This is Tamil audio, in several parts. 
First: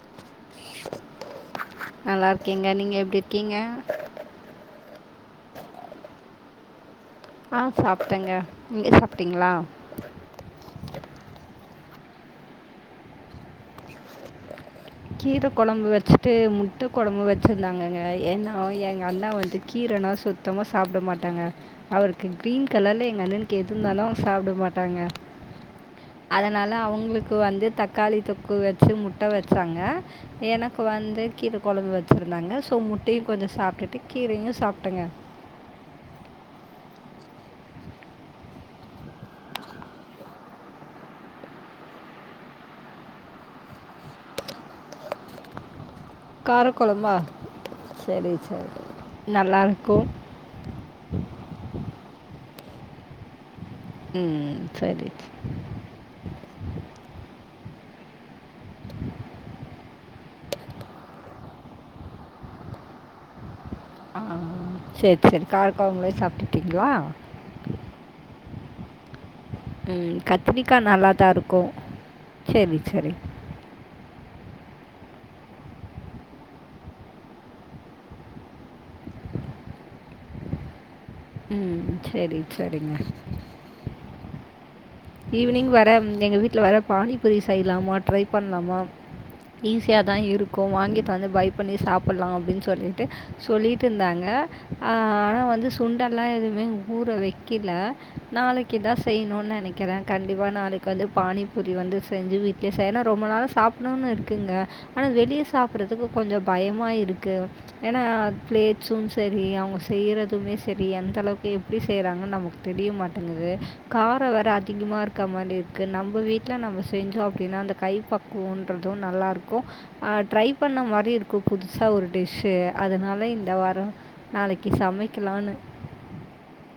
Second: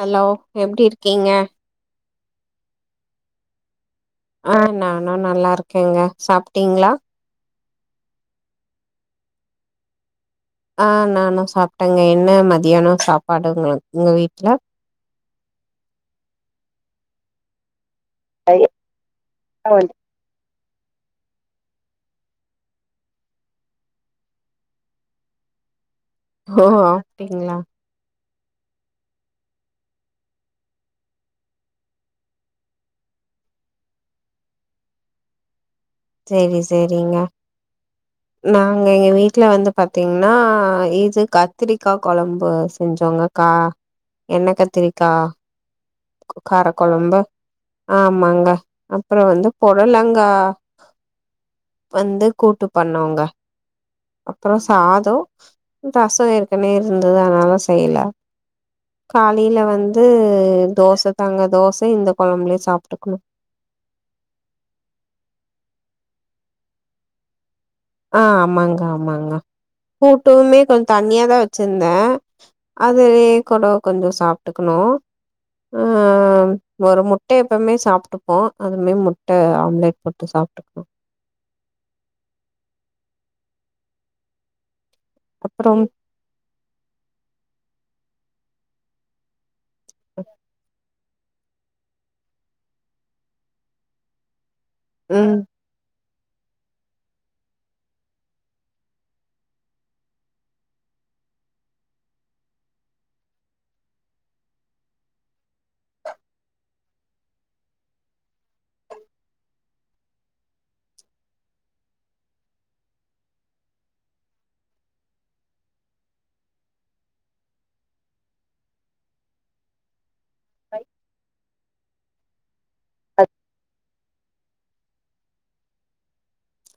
ஹலோ எப்டி இருக்கீங்க நல்லா இருக்கேங்க நீங்க எப்டி இருக்கீங்க ஆ நானு நல்லா இருக்கேங்க சாப்ட்டீங்ளா ஆ சாப்ட்டேங்க நீங்க சாப்ட்டீங்ளா ஆ நானு சாப்ட்டேங்க என்ன மதியானோ சாப்பாடுங்க உங்க வீட்ல கீர கொழம்பு வெச்சுட்டு முட்ட கொழம்பு வெ ச்சுருந்தாங்கங்க ஏன்னா எங்க அண்ணா வந்து கீரனா சுத்தமா சாப்ட மாட்டாங்க அவருக்கு கிரீன் கலர்ல எங்க அண்ணனுக்கு எதுந்தாலு அவங்க சாப்ட மாட்டாங்க ஓ அதனால அவுங்களுக்கு அப்டிங்களா வந்து தக்காளி தொக்கு வெச்சு முட்ட வெச்சாங்க எனக்கு வந்து கீர கொழம்பு வெச்சிருந்தாங்க சோ முட்டையு கொஞ்சு சாப்ட்டுட்டு கீரையு சாப்ட்டங்க செரி செரிங்க நாங்க எங்க வீட்ல வந்து பாத்தீங்ன்னா இது கத்திரிக்கா கொழம்பு செஞ்சோங்க க்கா எண்ணெ கத்திரிக்கா கார காரக்குழம்பா கொழம்பு சரி ஆமாங்க சரி அப்பற வந்து நல்லாயிருக்கும் பொடலங்கா வந்து கூட்டு பண்ணோங்க அப்றோ ம் செரி சாதோ ரசோ ஏற்கனே இருந்துது அதனால செய்ல காலில வந்து தோச தங்க தோச இந்த கொழம்ப்லே சாப்ட்டுக்குனோ ஆ செரி செரி காரக்கொழம்ப்ளே சாப்ட்டுட்டீங்ளா ஆ ஆமாங்க ஆமாங்க ம் கூட்டுமே கொஞ் கத்திரிக்காய் நல்லா தான் தண்ணியாதா இருக்கும் வெச்சிந்தே சரி அதே சரி கூடோ கொஞ்சோ சாப்ட்டுக்குனோ ஆ ம் ஒரு முட்ட எப்பவ்மே சாப்ட்டுப்போ அதுமே முட்ட ஆம்லெட் போட்டு சாப்ட்டுக்வோ ம் செரி செரிங்க ஈவினிங் அப்புறம் வேற எங்க வீட்ல வேற பானிபூரி செய்லாமா ட்ரை பண்லாமா ஈஸியா தா இருக்கு வாங்கிட் வந்து பய்ப் பண்ணி சாப்புல்லா அப்டின் சொல்லிட்டு சொல்லிட்டுந்தாங்க அ ம் ஆனா வந்து சொ சுண்டெல்லா எதுவுமே ஊற வெக்கில நாளைக்கிதா செய்யணுன் நெனைக் கிறே கண்டிப்பா நாளைக்கு வந்து பானிப்பூரி வந்து செஞ்சு வீட்லே செ ஏனா ரொம்ப நாளா சாப்ணுன் இருக்குங்க ஆனா வெளிய சாப்புறதுக்கு கொஞ்சு பயமா இருக்கு ஏன்னா ப்ளேட்ஸும் செரி அவுங்க செய்யறதுமே செரி எந்தளவுக்கு எப்டி செய்றாங்கன் நமக்கு தெரிய மாட்டங்குது காரோ வேற அ அதிகமா இருக்க மாரி இருக்கு நம்ப வீட்டில நம்ம செஞ்சோ அப்டின்னா அந்த கை பக்குவன்றது நல்லா இருக்கு அ ட்ரை பண்ண மாரியு இருக்கு புதுசா ஒரு டிஷ்ஷூ அதுனால இந்த வாரோ நாளைக்கு சமைக்கலான்னு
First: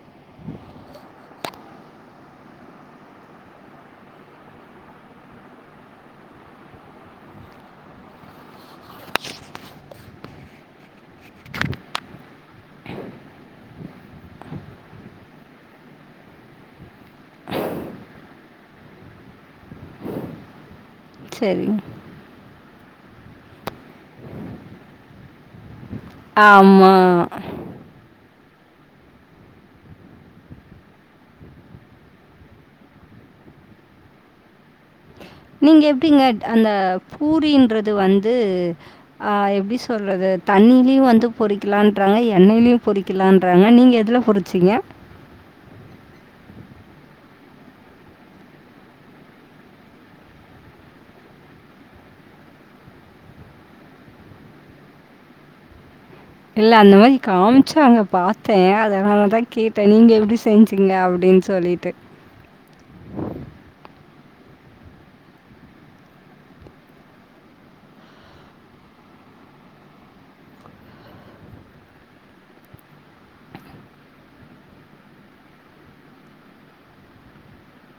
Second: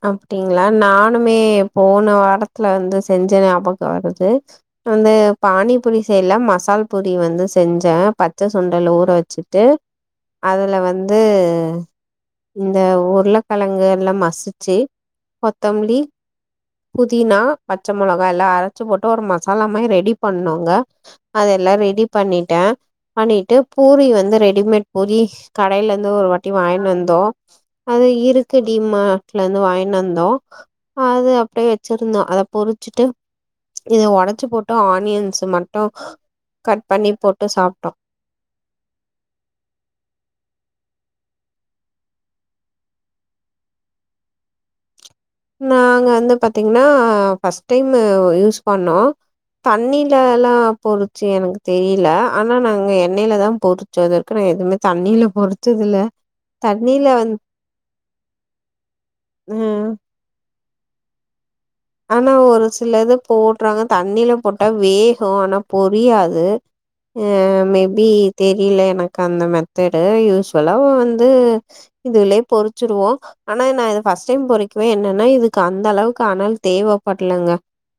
அப்படிங்களா நானுமே போன வாரத்துல வந்து செஞ்ச ஞாபோக வருது அந்த பானிபூரி செய்ல மசால் பொரி வந்து செஞ்சே பச்ச சுண்டல் ஊற வச்சுட்டு அதுல வந்து இந்த உருளைக்கழங்கு எல்லா மசிச்ச ச்சி கொத்தம்லி புதினா பச்ச மிளகா எல்லா அரைச்சி போட்டு ஒரு மசாலா மாரி ரெடி பண்ணோங்க சரி அதெல்லா ரெடி பண்ணிட்டே பண்ணிட்டு பூரி வந்து ரெடிமேட் பூரி கடைல இருந்து ஒரு வாட்டி வாங்கினு வந்தோ ஆமாம் அது இருக்கு டீம்மா ல இருந்து வாங்கினு வந்தோ அது அப்டியே வெச்சிருந்தோ அத பொருசுட்டு இது ஒடச்சு போட்டு ஆனியன்ஸ் மட்டு நீங்க எப்டிங்க அந்த கட் பண்ணி போட்டு சாப்ட்டோ பூரின்றது வந்து ஆ எப்டி சொல்றது தண்ணீயு வந்து பொரிகலான்றாங் எண்ணய்லியு பொரிக்கலான்றாங்க நீங்க எதுல பொரிப் சிங்க நாங்க வந்து பாத்தீங்கன்னா ஃபர்ஸ்ட் டைம் யூஸ் பண்ணோ தண்ணிலல்லா பொருச்சு எனக்கு தெரில ஆனா நாங்க எண்ணெய்ல தா பொரு சோதற்கு நா எதுமே தண்ணில பொருச்சது இல்ல இல்ல அந்த மாரி காமிச்சாங்க பாத்தே அதுனாலதா அ கேட்டே நீங்க எப்டி செஞ்சிங்க அப்டின்னு சொல்லிட்டு ஆனா ஒரு சில இது போட்றாங்க தண்ணில போட்டா வேகு ஆனா பொரியாது. மேபி தெரில எனக்கு அந்த மெத்தடு யூஸ்வலா வந்து இதுலெயே பொருச்சிருவோ ஆனா நா இது ஃபர்ஸ்ட் டைம் பொரிக்குவே என்னன்னா இதுக்கு அந்த அளவுக்கு அனல் தேவப்பட்லங்க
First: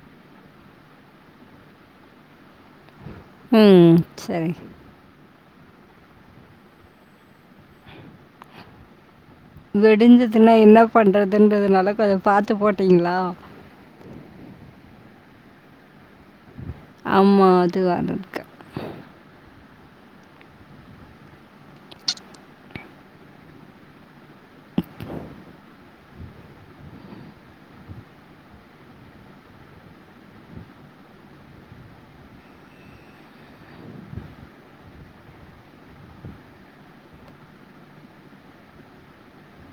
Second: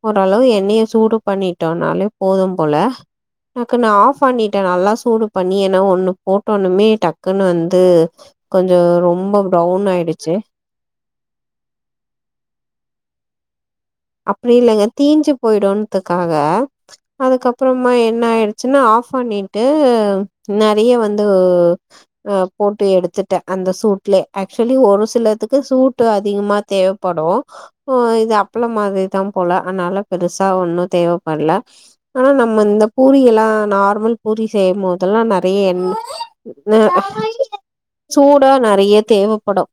ஓரளவு எண்ணய சூடு பண்ணிட்டோனாலே போது போல னக்கு நா ம். ஆஃப் சரி. பண்ணிட்டே நல்லா சூடு பண்ணி என்ன ஒண்ணு போட்டோன்னுமே டக்குன்னு வந்து கொஞ்சொ ரொம்பொ வெடிஞ்சதுன்னா என்ன பண்றதுன்றதுனால கொஞ்சொ பாத்து போட்டீங்களா அப்டி இல்லங்க தீஞ்சு போய்டுந்த்துக்காக ஆமா. அது அதுக்கப்பறொமா என்ன அதுக்கு. ஆயி சின்ன ஆஃப் பண்ணிட்டு நறையா வந்து அ போட்டு எடுத்துட்டே அந்த சூட்லே ஆக்சுவலி ஒரு சிலத்துக்கு சூட்டு அதிகமா தேவ படும் இது அப்புளோ மாதிரிதா போல அத்னால பெருசா ஒன்னு தேவப்படல ஆனா நம்ம இந்த பூரி எல்லா நார்மல் பூரி செய்யு போதெல்லா நேறையா எண் ந சூடா நேறையா தேவப்படு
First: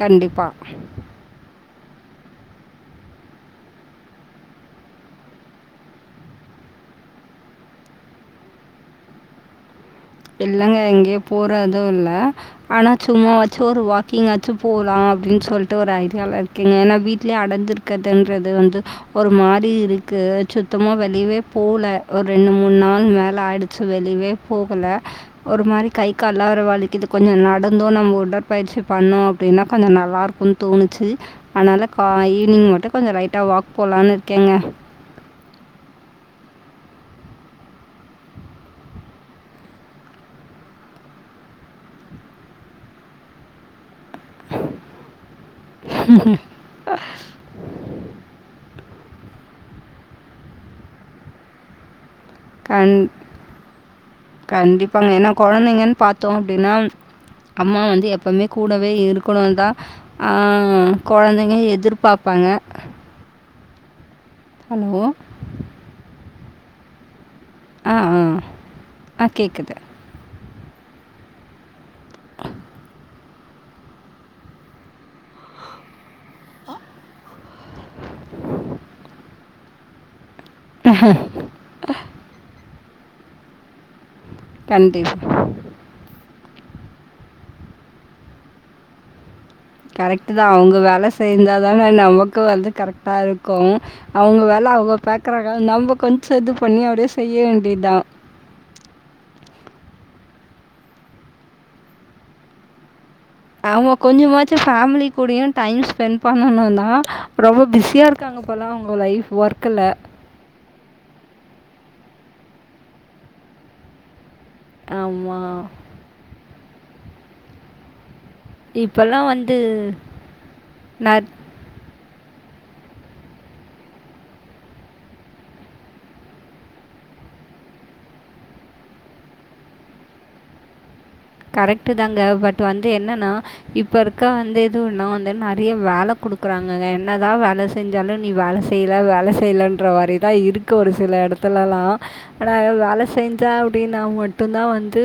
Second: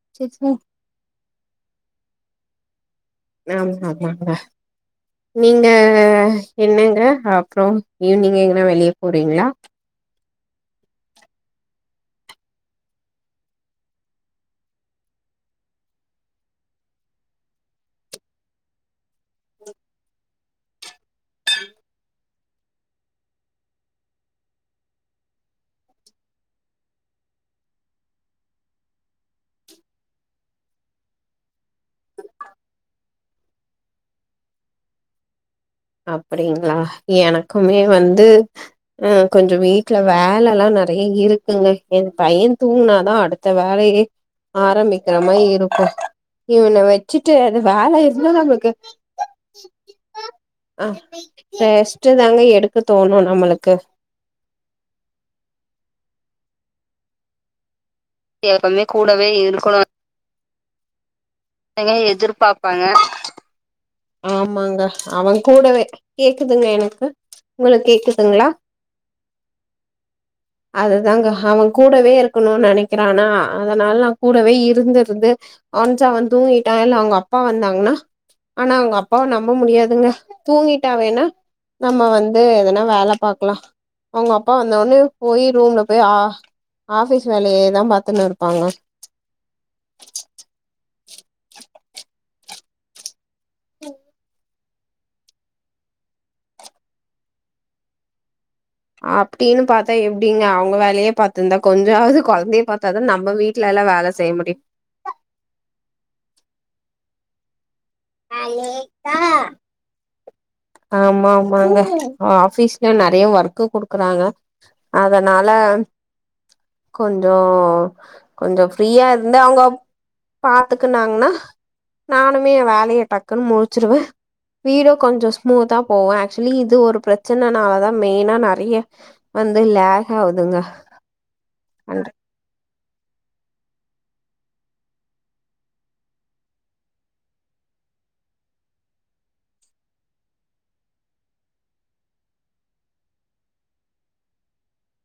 கண்டிப்பா ஆமா ஆமாங்க நீங்க என்னங்க அப்றொ ஈவினிங் எங்க வெளிய போறீங்களா இல்லங்க எங்கயு போறது இல்ல ஆனா சும்மா வாச்சு ஒரு வாக்கிங் ஆச்சு போலா அப்பிடின்னு சொல்லிட்டு ஒரு ஐடியால இருக்கிங்க ஏனா வீட்லயே அடஞ்சிரு இருக்றதுன்றது வந்து ஒரு மாரி இருக்கு சுத்தமா வெளிவே போல ஒரு ரெண்டு மூணு நாள் மேல ஆய்டுச்சு வெளிவே போகல ஒரு மாரி கை கால்லா வேற வலிக்குது கொஞ்சொ நடந்தோ நம்ம உடற்பயிற்சி பண்ணோ அப்டின்னா கொஞ்சோ நல்லா இருக்கு தோணுச்சு அத்னால கா ஈவினிங் மட்டு கொஞ்சொ லைட்டா வாக் போலான்னு இருக்கேங்க அப்டிங்களா எனக்குமே வந்து ஆ கொஞ்சொ வீட்ல வேல எல்லா நறையா இருக்குங்க என் பையன் தூங்னாதா அடுத்து த வேலயே ஆரம்பிக்கிற மாரி இருக்கூ இவன வெச்சுட்டு அது வேல இருந்தா நம்ளுக்கு ஆ ரெஸ்ட்டு தாங்க எடுக்க கண் தோணு நம்மளுக்கு கண்டிப்பாங்க ஏன்னா கொழந்தெங்கன் பாத்தோ அப்டின்னா அம்மா வந்து எப் எப்பொமே எப்பவுமே கூடவே இருக்குணு தா இருக்கணுனுங்க ஆ கொழந்தெங்க ங்க எதிர்பாப்பாங்க ஹலோ! கூடவே கேக்குதுங்க எனக்கு உங்களுக்கு ஆ, ஆ, கேக்குதுங்ளா ஆ கேட்குது. அதுதாங்க அவ கூடவே இருக்கணுனு நெனக்கிறானா அதனால நா கூடவே இருந்துருந்து வன்ச் அவ தூங்கிட்டா இல்லா அவ்ங்க அப்பா வந்தாங்ன்னா ஆனா அவ்ங்க அப்பாவ நம்ப முடியாதுங்க தூங்கிட்டா வேனா நம்ம வந்து எதனா வேல பாக்லா அவ்ங்க அப் அப்பா வந்த ஒட்னே கண்டிப்பா. போய் ரூம்ல போய் ஆ ஆஃபிஸ் வேலயே தா பாத்துன்னு இருப்பாங்க கரெக்ட்டு தா அவுங்க வேல செய்ந்தா தான நமக்கு வந்து கரெக்ட்டா இருக்கூ அவுங்க வேல அவுங்க பாக்குறாங்க நம்ப கொஞ்சொ இது பண்ணி அப்டியே செய்ய வேண்டிதா அப்டின்னு பாத்தா எப்டிங்க அவுங்க வேலையே பாத்துந்தா கொஞ்சாவ்து கொழந்தைய பாத்தாதான நம்ம வீட் அவ்ங்க கொஞ்சமாச்சு ஃபேமிலி கூடயு டைம் ஸ்பெண்ட் பண்ணனுதா ரொம்ப பிஸியா இருக் இருக்காங்க போல அவுங்க லைஃப் ஒர்க்குல ஆமா ஆமாங்க ஆபீஸ்ல நறைய ஒர்க்கு குடுக்குறாங்க ஆமா. அதனால கொஞ்சோ கொஞ்சோ ஃப்ரீயா இப்பலாம் இருந்தா வந்து அவுங்கோ நெ பாத்துக்குனாங்கன்னா நானுமே என் வேலைய டக்குன்னு முடிச்சுருவே வீடு கொஞ்சோ மூதா போவ ஆக்சுலி இது ஒரு பிரச்சனனாலதா மெயின்னா நறைய வந்து லேஹ் ஆவுதுங்க கரெக்ட்டு அண்ட் தாங்க பட் வந்து என்னன்னா இப்ப இருக்க வந்து எது ஒன்னா வந்து நறைய வேல குடுக்குறாங்கங என்னதா வேல செஞ்சாலு நீ வேல செய்யல வேல செய்யலன்ற மாரிதா இருக்கு ஒரு சில எடத்துலல்லா ஆனா வேல செஞ்சா அப்டின்னா மட்டுந்தா வந்து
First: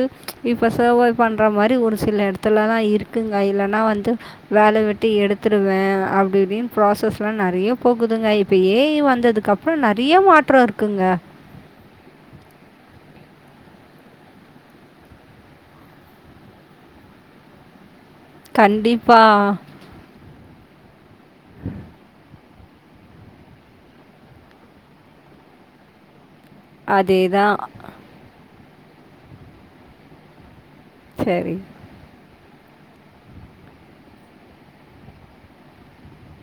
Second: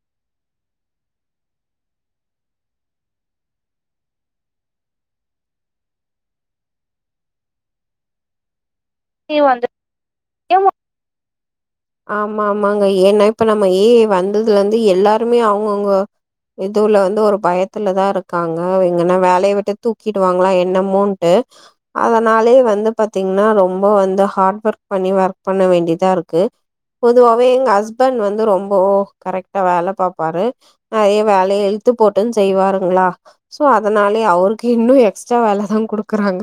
இப்பச பண்ற மாரி ஒரு சில எடத்துலலா இருக்குங்க இல்லன்னா வந்து வேல விட்டு எடுத்துருவே அப்டி இப்டின் ப்ராசஸ் எலா நறைய போகுதுங்க இப்ப ஏ ஐ வந் வந்ததுக்கு அப்றோ நறைய மாற்றோ இருக்குங்க ஆமா ஆமாங்க ஏன்னா இப்ப நம்ம ஏ ஐ வந்ததுலருந்து எல்லாருமே அவுங்கவுங்க இதுவுல வந்து ஒரு பயத்துலதா இருக்காங்க எங்கன்னா வேலைய கண்டிப்பாக விட்டு தூக்கிடு வாங்களா என்னமோண்டு அதனாலயே வந்து பாத்தீங்ன்னா ரொம்போ வந்து ஹார்ட் ஒர்க் பண்ணி ஒர்க் பண்ண வேண்டியதா இருக்கு அதே பொதுவாகவே தான் எங்க ஹஸ்பண்ட் வந்து ரொம்போ கரெக்ட்டா வேல பாப்பாரு நறைய சரி வேலைய இழுத் த்து போட்டுன் செய்வாருங்ளா சோ அதனாலயே அவருக்கு இன்னு எக்ஸ்ட்ரா வேலதா குடுக்குறாங்க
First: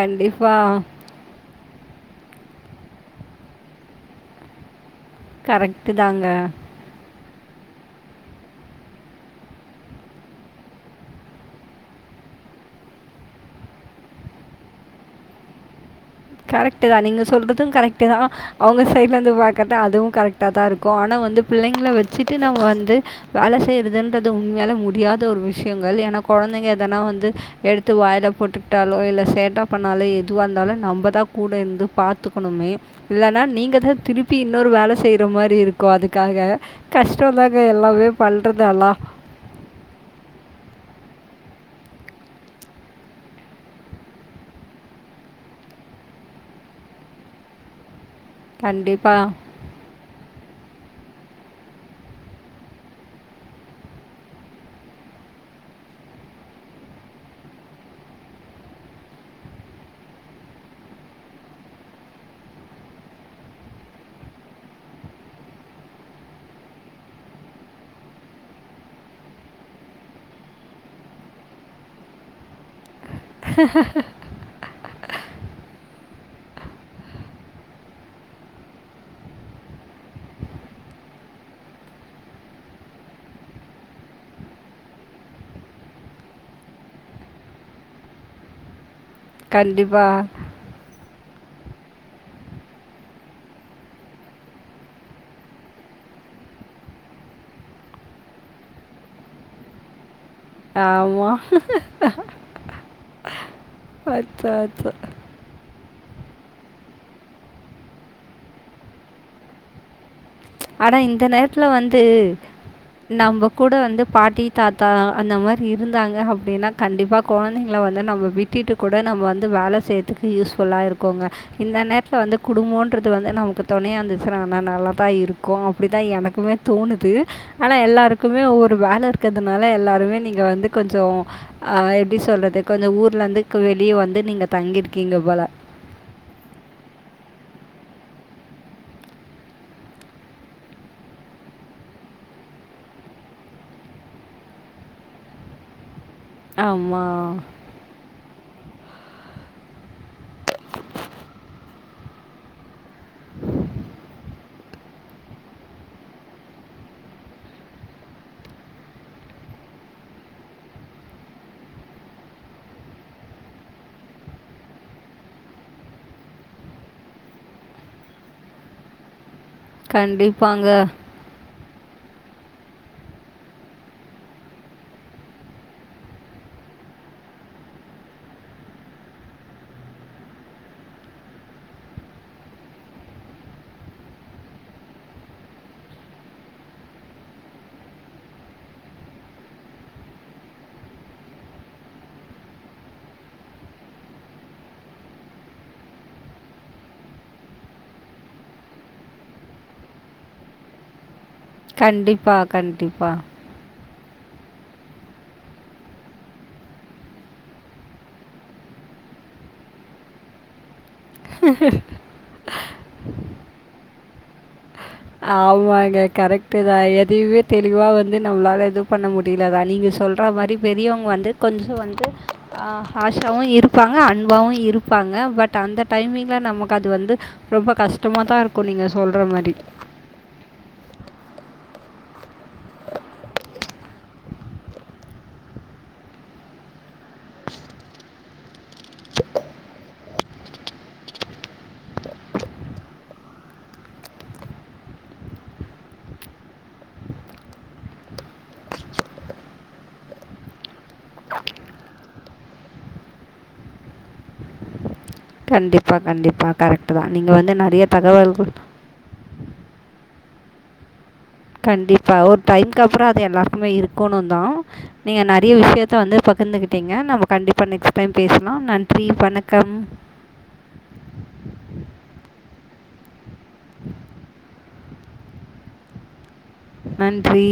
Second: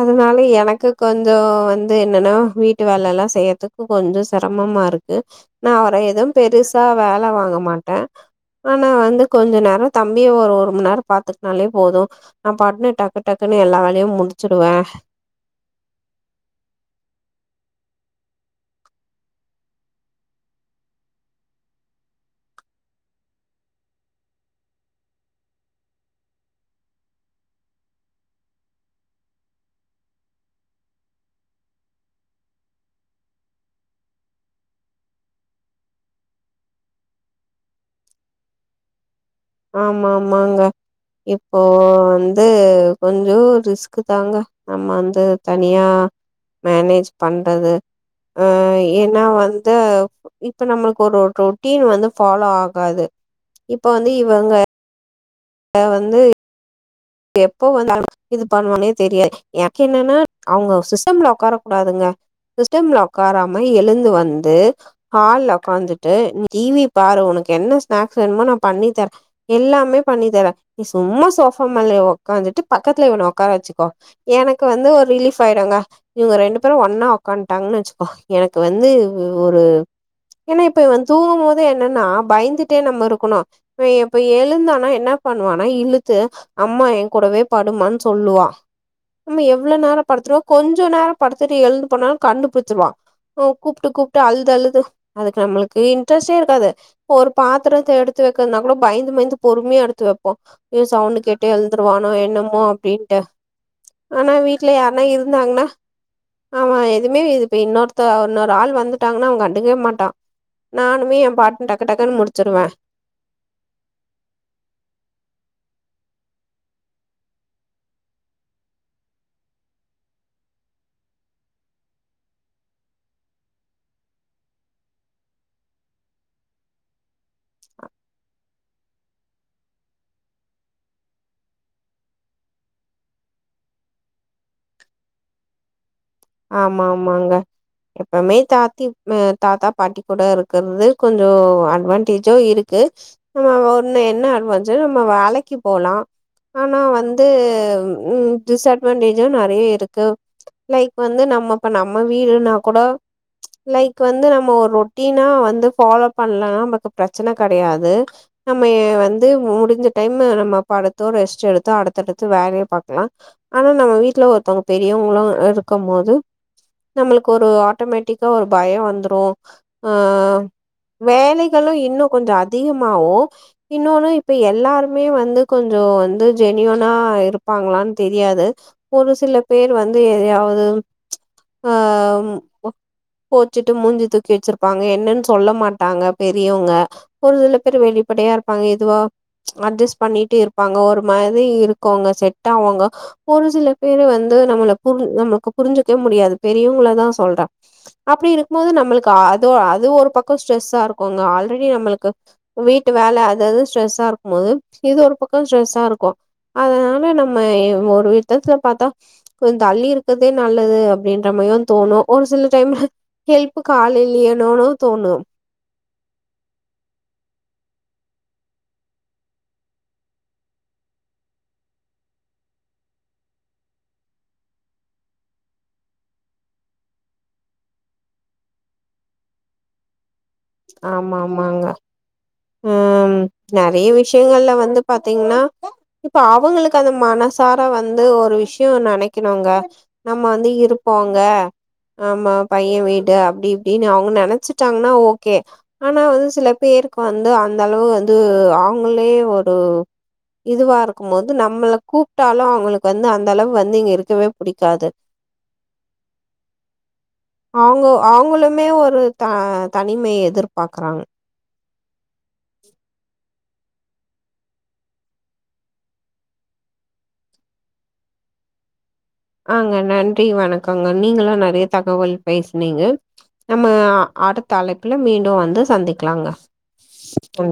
அதனால எனக்கு கொஞ்சோ வந்து என்னன்னா வீட்டு வேலல்லா செய்யறதுக்கு கொஞ்சோ செரமமாருக்கு நா கரெக்ட்டு அவர தாங்க. எதுவு பெருசா வேல வாங்க மாட்ட ஆனா வந்து கொஞ்ச நேரோ தம்பிய ஒரு ஒரு மண் நேரொ பாத்துக்குனாலே போது நான் பாட்னு டக்கு டக்குன்னு எல்லா வேலையு முடிச்சுடுவே கரெக்ட்டு தா நீங்க சொல்றதூ கரெக்ட்டு தா அவுங்க சைட்லந்து பாக்கத அதுவு கரெக்ட்டா தா இருக்கூ ஆனா வந்து பிள்ளைங்கள வச்சிட்டு நம்ம வந்து வேல செய்யுறதுன்றது உண்மையாலு முடியாத ஒரு விஷயங்கள் ஏனா கொழந்தைங்க ஏதனா வந்து எடு வாயில போட்டுக்கிட்டாலோ இல்ல சேட்ட பண்ணாலு எதுவா இருந்தாலு நம்பத் தா கூட இருந்து பாத்துக்கணுமே இல்லன்னா நீங்க தா திருப்பி இன்னொரு வேல செய்யுற மாரி இருக்கு அதுக்காக கஷ்டோ தாங்க எல்லாமே பண்றது அல்லா ஆமா ஆமாங்க இப்போ வந்து கொஞ்சோ ரிஸ்க்கு தாங்க நம்ம வந்து தனியா மேனேஜ் பண்றது அஹ் கண்டிப்பா, ஏன்னா வந்து இப்ப நம்மளுக்கு ஒரு ரொட்டீன் வந்து ஃபாலோ ஆகாது இப்ப வந்து இவங்க அ வந்து எப்போ வந்தாலு இது பண்ணுவானே தெரியாது எனக்கு என்னன்னா அவுங்க சிஸ்டம்ல உக்கார கூடாதுங்க சிஸ்டம்ல உக்காராம எழுந்து வந்து ஹால்ல உக்காந்துட்டு நீ டிவி பாரு உனக்கு என்ன ஸ்நாக்ஸ் வேணுமோ நா பண்ணிதர எல்லாமே பண்ணி தர நீ சும்மா சோஃபா மேல உக்காந்துட்டு பக்கத்துல இவன ஒக்கார வெச்சுக்கோ எனக்கு வந்து ஒரு ரிலீஃப் ஆயிடுங்க இவுங்க ரெண்டு பேரும் ஒன்னா உக்காட்டாங்கன்னா வெச்சுக்கோ எனக்கு வந்து ஒரு ஏன்னா இப்ப இவன் தூங்கும் போது என்னன்னா பயந்துட்டே நம்ம இருக்கணு இவ இப்ப எழுந்தானா என்ன பண்ணுவானா இழுத்து அம்மா என் கூடவே படுமான்னு சொல்லுவா நம்ம எவ்வளோ நேரோ கண்டிப்பா. படுத்துருவோ கொஞ்சோ நேரோ படுத்துட்டு எழுந்து போனாலு கண்டுபுச்சுருவா கூப்ட்டு கூப்ட்டு அழுது அழுது அதுக்கு நம்மளுக்கு இன்ரெஸ்டே இருக்காது ஒரு பாத்திரத்த எடுத்து வெக்கிறதுனா கூட பயந்து பயந்து பொறுமையா எடுத்து வெப்போ சவுண்ட் ஆமா. கேட்டு எழுந்துருவானோ என்னமோ அப்டின்ட்டு ஆனா அச்சோ, வீட்டுல அச்சோ. யாருனா இருந் தாங்னா ஆமா எதுவுமே இது இப்ப இன்னொருத்த இன்னொரு ஆள் வந்துட்டாங்கன்னா அவ கண்டுக்கவே மாட்டா ஆனால் நானுமே இந்த எய பாட்டுக்கு நேரத்தில் வந்து டக்குடக்குன்னு முடிச்சிருவ நம்ம கூட வந்து பாட்டி தாத்தா அந்த மாரி இருந்தாங்க அப்டின்னா கண்டிப்பா கொழந்திங்கள வந்து நம்ம விட் டுட்டு கூட நம்ம வந்து வேல செய்றதுக்கு யூஸ்ஃபுல்லா இருக்கோங்க இந்த நேரத்துல வந்து குடும்போன்றது வந்து நமக்கு தொணயா இருந்துச்சினா நல்லாதா இருக்கோ இருக்கோ அப்டிதா எனக்குமே தோணுது ஆனா எல்லாருக்குமே ஒவ்வொரு வேலருக் கிறதுனால எல்லாருமே நீங்க வந்து கொஞ்சோ ஹ எப்டி சொல்றது கொஞ்சோ ஊர்ல இருந்து வெளியே வந்து நீங்க தங்கிருக்கீங்க போல ஆமா ஆமாங்க எப்பமே தாத்தி் தாத்தா பாட்டி கூட இருக்கறது கொஞ்சோ அட்வான்டேஜ்ஜு இருக்கு நம்ம ஒன்னு என்ன அட்வான்டோஜ் நம்ம வேலைக்கு போலா ஆனா வந்து ஆமாம் டிஸ்அட்வான்டேஜு நெறைய இருக்கு லைக் வந்து நம்மப்ப நம்ம வீடுனா கூட லைக் வந்து நம்ம ஒரு ரொட் டினா வந்து ஃபாலோ பண்ணலனா நமக்கு பிரச்சன கெடயாது நம்ம வந்து முடிஞ்சி டைம்ல நம்ம படுத்தோ ரெஸ்ட் எடுத்தோ அடுத்தடுத்த வேல பாக்கலா ஆனா நம்ம வீட்டுல ஒருத்தொவங்க பெரியவங்களு இருக்கும் போது நம்மளுக்கு ஒரு ஆட்டோமேட்டிக்கா ஒரு பயோ வந்துரோ ஹ கண்டிப்பாங்க வேலைகளு இன்ணோ கொஞ்சோ அதிகமாவோ இன்னோன்னு இப்ப எல்லாருமே வந்து கொஞ்சோ வந்து ஜெனியூனா இருப்பாங்களான்னு தெரியாது ஒரு சில பேர் வந்து எதையாவது ஹ கோச்சுட்டு மூஞ்சி தூக்கி வெச்சிருப்பாங்க என்னன்னு சொல்ல மாட்டாங்க பெரியோங்க ஒரு சில பேர் வெளிப்படையா இருப்பாங்க எதுவா அஜஸ்ட் பண்ணிட்டு இருப்பாங்க ஒரு மாரி இருக்கோங்க செட்டாவுங்க ஒரு சில பேரு வந்து நம்மள புரி நம்மளுக்கு புரிஞ்சிக்கவே முடியாது பெரியவங்கள தா சொல்ற அப்டி இருக்கு போது நம்மளுக்கு அ அது ஒரு பக்கோ ஸ்ட்ரெஸ்ஸா இருக்கோங்க அத் ஆல்ரெடி நம்மளுக்கு கண்டிப்பாக வீட்டு கண்டிப்பாக வேல அதாவது ஸ்ட்ரெஸ்ஸாருக்கும் போது இது ஒரு பக்கோ ஸ்ட்ரெஸ்ஸாருக்கோ அதனால நம்ம ஒரு விதத்துல பாத்தா கொஞ்சோ தள்ளி இருக்குது இதே நல்லது அப்டின்ற மாரிதா தோணு ஒரு சில டைம்ல ஹெல்ப்க்கு ஆள்யில்லையனுன்னு தோணு ஆமாங்க கரெக்ட்டு தா எதுவே தெளிவா வந்து நம்மளால எதுவு பண்ண முடியலதா நீங்க சொல் அத மாரி பெரியவங்க வந்து கொஞ்சோ வந்து ஆ ஆஷாவு இருப்பாங்க அன்பாவு இருப்பாங்க பட் அந்த டைமிங்ல நமக்கு அது வந்து ரொம்ப கஷ்டமாதா இருக்கோ நீங்க சொல்ற மாரி ஆமா ஆமாங்க ம் நறைய விஷயங்கள்ல வந்து பாத்தீங்கன்னா இப்ப அவங்களுக்கு அந்த மனசார வந்து ஒரு விஷ்யோ நனைக்கிறாங்க நம்ம வந்து இருப்போங்க ஆமா பையே வீடு அப்டி இப்டின்னு அவங்க நெனைச்சிட்டாங்கன்னா ஓ ஓகே ஆனா வந்து சில பேருக்கு வந்து அந்தளவு வந்து அவுங்களே ஒரு இதுவாருக்கும் போது நம்மள கூப்புட்டாலு அவுங்களுக்கு வந்து அந்தளவு வந்து இங்க இருக்கவே புடிக்காது கண்டிப்பா கண்டிப்பா கரெக்ட்டுதா நீங்க வந்து நறைய அவங்க தகவல்கள் அவங்களுமே ஒரு த தனிமைய எதிர்பாக்கறாங்க கண்டிப்பா ஒரு டைம் கப்ரோ அது எல்லாருக்குமே இருக்கோணோ தா நீங்க நறைய விஷயத்த வந்து பகிர்ந்துகிட்டீங்க நம்ம கண்டிப்பா நெக்ஸ்ட் டைம் பேசலா நன் ஆங்க நன்றி வணகோங்க நீங்கலு நறைய தகவல் பேசுனீங்க நம்ம அடுத்த அழைப்புல மீண்டும் வந்து சந்திக்கலாங்க நன்றி